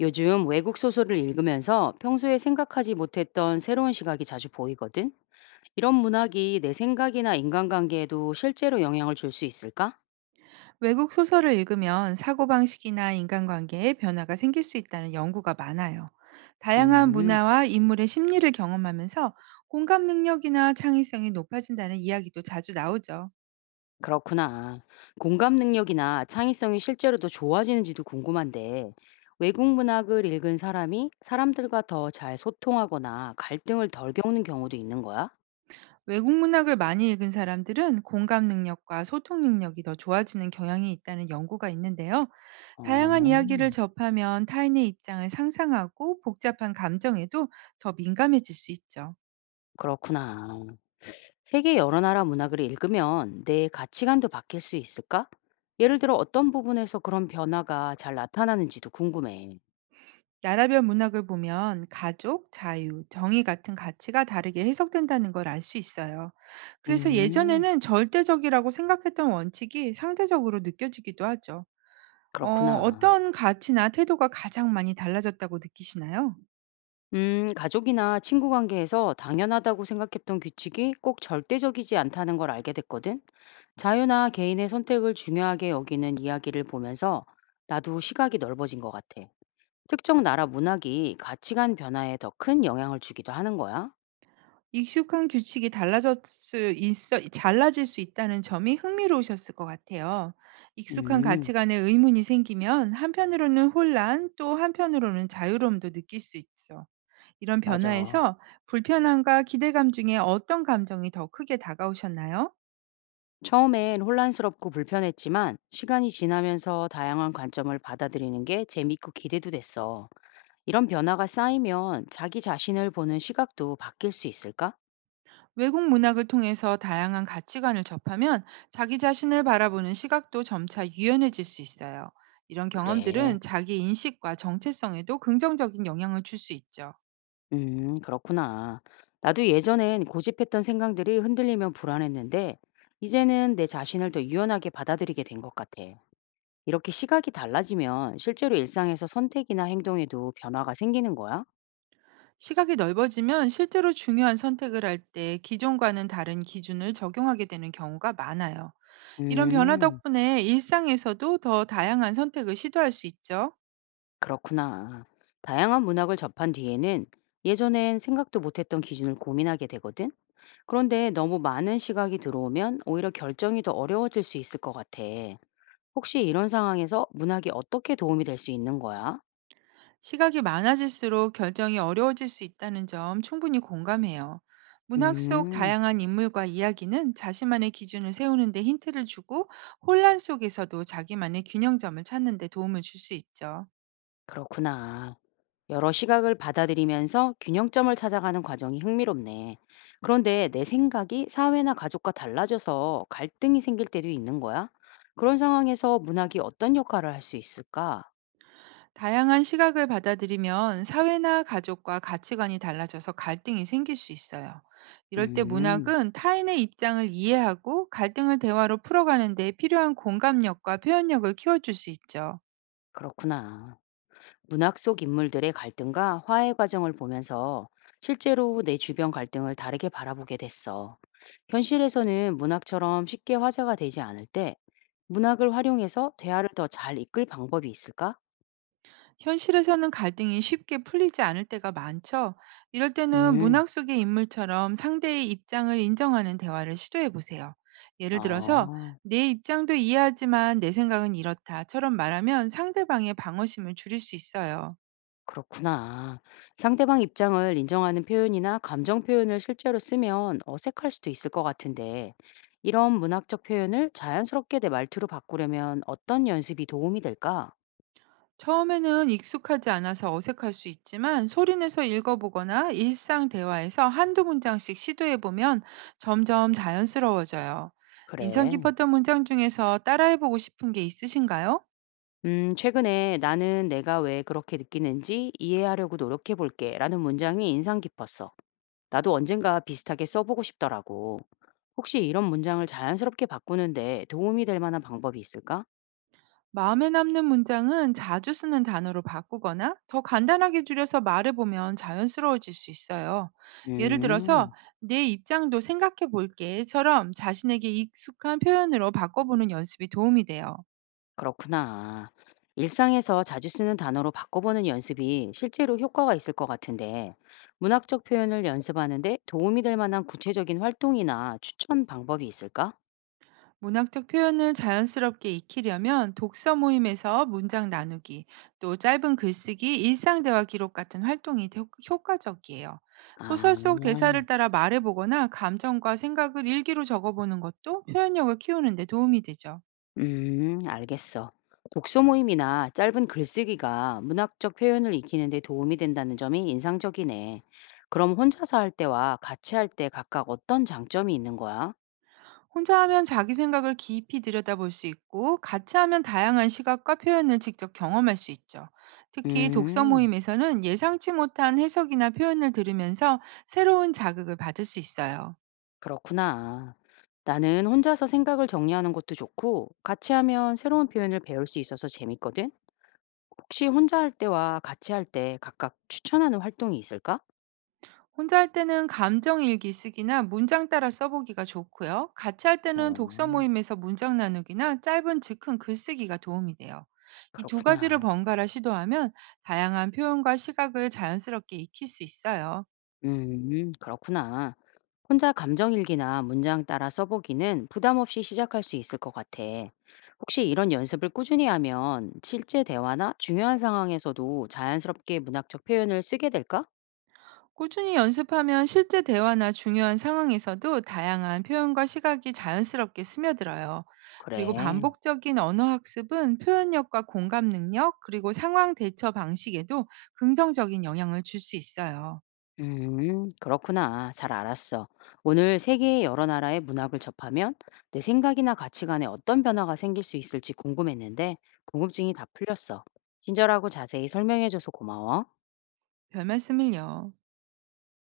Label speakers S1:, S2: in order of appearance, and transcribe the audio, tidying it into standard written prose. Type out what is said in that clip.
S1: 요즘 외국 소설을 읽으면서 평소에 생각하지 못했던 새로운 시각이 자주 보이거든. 이런 문학이 내 생각이나 인간관계에도 실제로 영향을 줄 수 있을까?
S2: 외국 소설을 읽으면 사고방식이나 인간관계에 변화가 생길 수 있다는 연구가 많아요. 다양한
S1: 음,
S2: 문화와 인물의 심리를 경험하면서 공감 능력이나 창의성이 높아진다는 이야기도 자주 나오죠.
S1: 그렇구나. 공감 능력이나 창의성이 실제로도 좋아지는지도 궁금한데, 외국 문학을 읽은 사람이 사람들과 더 잘 소통하거나 갈등을 덜 겪는 경우도 있는 거야?
S2: 외국 문학을 많이 읽은 사람들은 공감 능력과 소통 능력이 더 좋아지는 경향이 있다는 연구가 있는데요.
S1: 어,
S2: 다양한 이야기를 접하면 타인의 입장을 상상하고 복잡한 감정에도 더 민감해질 수 있죠.
S1: 그렇구나. 세계 여러 나라 문학을 읽으면 내 가치관도 바뀔 수 있을까? 예를 들어 어떤 부분에서 그런 변화가 잘 나타나는지도 궁금해.
S2: 나라별 문학을 보면 가족, 자유, 정의 같은 가치가 다르게 해석된다는 걸 알 수 있어요. 그래서
S1: 음,
S2: 예전에는 절대적이라고 생각했던 원칙이 상대적으로 느껴지기도 하죠.
S1: 그렇구나.
S2: 어떤 가치나 태도가 가장 많이 달라졌다고 느끼시나요?
S1: 가족이나 친구 관계에서 당연하다고 생각했던 규칙이 꼭 절대적이지 않다는 걸 알게 됐거든. 자유나 개인의 선택을 중요하게 여기는 이야기를 보면서 나도 시각이 넓어진 것 같아. 특정 나라 문학이 가치관 변화에 더 큰 영향을 주기도 하는 거야.
S2: 익숙한 규칙이 달라질 수 있다는 점이 흥미로우셨을 것 같아요. 익숙한
S1: 음,
S2: 가치관에 의문이 생기면 한편으로는 혼란, 또 한편으로는 자유로움도 느낄 수 있어. 이런
S1: 맞아.
S2: 변화에서 불편함과 기대감 중에 어떤 감정이 더 크게 다가오셨나요?
S1: 처음엔 혼란스럽고 불편했지만 시간이 지나면서 다양한 관점을 받아들이는 게 재밌고 기대도 됐어. 이런 변화가 쌓이면 자기 자신을 보는 시각도 바뀔 수 있을까?
S2: 외국 문학을 통해서 다양한 가치관을 접하면 자기 자신을 바라보는 시각도 점차 유연해질 수 있어요. 이런
S1: 그래.
S2: 경험들은 자기 인식과 정체성에도 긍정적인 영향을 줄 수 있죠.
S1: 그렇구나. 나도 예전엔 고집했던 생각들이 흔들리면 불안했는데, 이제는 내 자신을 더 유연하게 받아들이게 된 것 같아. 이렇게 시각이 달라지면 실제로 일상에서 선택이나 행동에도 변화가 생기는 거야?
S2: 시각이 넓어지면 실제로 중요한 선택을 할 때 기존과는 다른 기준을 적용하게 되는 경우가 많아요. 이런 변화
S1: 음.
S2: 덕분에 일상에서도 더 다양한 선택을 시도할 수 있죠.
S1: 그렇구나. 다양한 문학을 접한 뒤에는 예전엔 생각도 못했던 기준을 고민하게 되거든. 그런데 너무 많은 시각이 들어오면 오히려 결정이 더 어려워질 수 있을 것 같아. 혹시 이런 상황에서 문학이 어떻게 도움이 될 수 있는 거야?
S2: 시각이 많아질수록 결정이 어려워질 수 있다는 점 충분히 공감해요. 문학 속
S1: 음,
S2: 다양한 인물과 이야기는 자신만의 기준을 세우는데 힌트를 주고 혼란 속에서도 자기만의 균형점을 찾는 데 도움을 줄 수 있죠.
S1: 그렇구나. 여러 시각을 받아들이면서 균형점을 찾아가는 과정이 흥미롭네. 그런데 내 생각이 사회나 가족과 달라져서 갈등이 생길 때도 있는 거야? 그런 상황에서 문학이 어떤 역할을 할 수 있을까?
S2: 다양한 시각을 받아들이면 사회나 가족과 가치관이 달라져서 갈등이 생길 수 있어요. 이럴 때
S1: 음,
S2: 문학은 타인의 입장을 이해하고 갈등을 대화로 풀어가는 데 필요한 공감력과 표현력을 키워줄 수 있죠.
S1: 그렇구나. 문학 속 인물들의 갈등과 화해 과정을 보면서 실제로 내 주변 갈등을 다르게 바라보게 됐어. 현실에서는 문학처럼 쉽게 화제가 되지 않을 때 문학을 활용해서 대화를 더 잘 이끌 방법이 있을까?
S2: 현실에서는 갈등이 쉽게 풀리지 않을 때가 많죠. 이럴 때는
S1: 음,
S2: 문학 속의 인물처럼 상대의 입장을 인정하는 대화를 시도해 보세요. 예를 들어서
S1: 어,
S2: 내 입장도 이해하지만 내 생각은 이렇다처럼 말하면 상대방의 방어심을 줄일 수 있어요.
S1: 그렇구나. 상대방 입장을 인정하는 표현이나 감정 표현을 실제로 쓰면 어색할 수도 있을 것 같은데, 이런 문학적 표현을 자연스럽게 내 말투로 바꾸려면 어떤 연습이 도움이 될까?
S2: 처음에는 익숙하지 않아서 어색할 수 있지만 소리내서 읽어보거나 일상 대화에서 한두 문장씩 시도해 보면 점점 자연스러워져요. 인상
S1: 그래.
S2: 깊었던 문장 중에서 따라해보고 싶은 게 있으신가요?
S1: 최근에 나는 내가 왜 그렇게 느끼는지 이해하려고 노력해 볼게 라는 문장이 인상 깊었어. 나도 언젠가 비슷하게 써보고 싶더라고. 혹시 이런 문장을 자연스럽게 바꾸는데 도움이 될 만한 방법이 있을까?
S2: 마음에 남는 문장은 자주 쓰는 단어로 바꾸거나 더 간단하게 줄여서 말해보면 자연스러워질 수 있어요. 예를 들어서,
S1: 음,
S2: 내 입장도 생각해 볼게 처럼 자신에게 익숙한 표현으로 바꿔보는 연습이 도움이 돼요.
S1: 그렇구나. 일상에서 자주 쓰는 단어로 바꿔보는 연습이 실제로 효과가 있을 것 같은데, 문학적 표현을 연습하는데 도움이 될 만한 구체적인 활동이나 추천 방법이 있을까?
S2: 문학적 표현을 자연스럽게 익히려면 독서 모임에서 문장 나누기, 또 짧은 글쓰기, 일상 대화 기록 같은 활동이 효과적이에요.
S1: 아,
S2: 소설 속 대사를 따라 말해보거나 감정과 생각을 일기로 적어보는 것도 표현력을 키우는 데 도움이 되죠.
S1: 알겠어. 독서 모임이나 짧은 글쓰기가 문학적 표현을 익히는 데 도움이 된다는 점이 인상적이네. 그럼 혼자서 할 때와 같이 할 때 각각 어떤 장점이 있는 거야?
S2: 혼자 하면 자기 생각을 깊이 들여다볼 수 있고 같이 하면 다양한 시각과 표현을 직접 경험할 수 있죠. 특히 독서
S1: 음,
S2: 모임에서는 예상치 못한 해석이나 표현을 들으면서 새로운 자극을 받을 수 있어요.
S1: 그렇구나. 나는 혼자서 생각을 정리하는 것도 좋고, 같이 하면 새로운 표현을 배울 수 있어서 재밌거든? 혹시 혼자 할 때와 같이 할 때 각각 추천하는 활동이 있을까?
S2: 혼자 할 때는 감정 일기 쓰기나 문장 따라 써보기가 좋고요. 같이 할 때는
S1: 어,
S2: 독서 모임에서 문장 나누기나 짧은 즉흥 글쓰기가 도움이 돼요. 이 두 가지를
S1: 그렇구나.
S2: 번갈아 시도하면 다양한 표현과 시각을 자연스럽게 익힐 수 있어요.
S1: 그렇구나. 혼자 감정일기나 문장 따라 써보기는 부담 없이 시작할 수 있을 것 같아. 혹시 이런 연습을 꾸준히 하면 실제 대화나 중요한 상황에서도 자연스럽게 문학적 표현을 쓰게 될까?
S2: 꾸준히 연습하면 실제 대화나 중요한 상황에서도 다양한 표현과 시각이 자연스럽게 스며들어요. 그리고
S1: 그래.
S2: 반복적인 언어 학습은 표현력과 공감 능력, 그리고 상황 대처 방식에도 긍정적인 영향을 줄 수 있어요.
S1: 그렇구나. 잘 알았어. 오늘 세계의 여러 나라의 문학을 접하면 내 생각이나 가치관에 어떤 변화가 생길 수 있을지 궁금했는데 궁금증이 다 풀렸어. 친절하고 자세히 설명해줘서 고마워.
S2: 별말씀을요.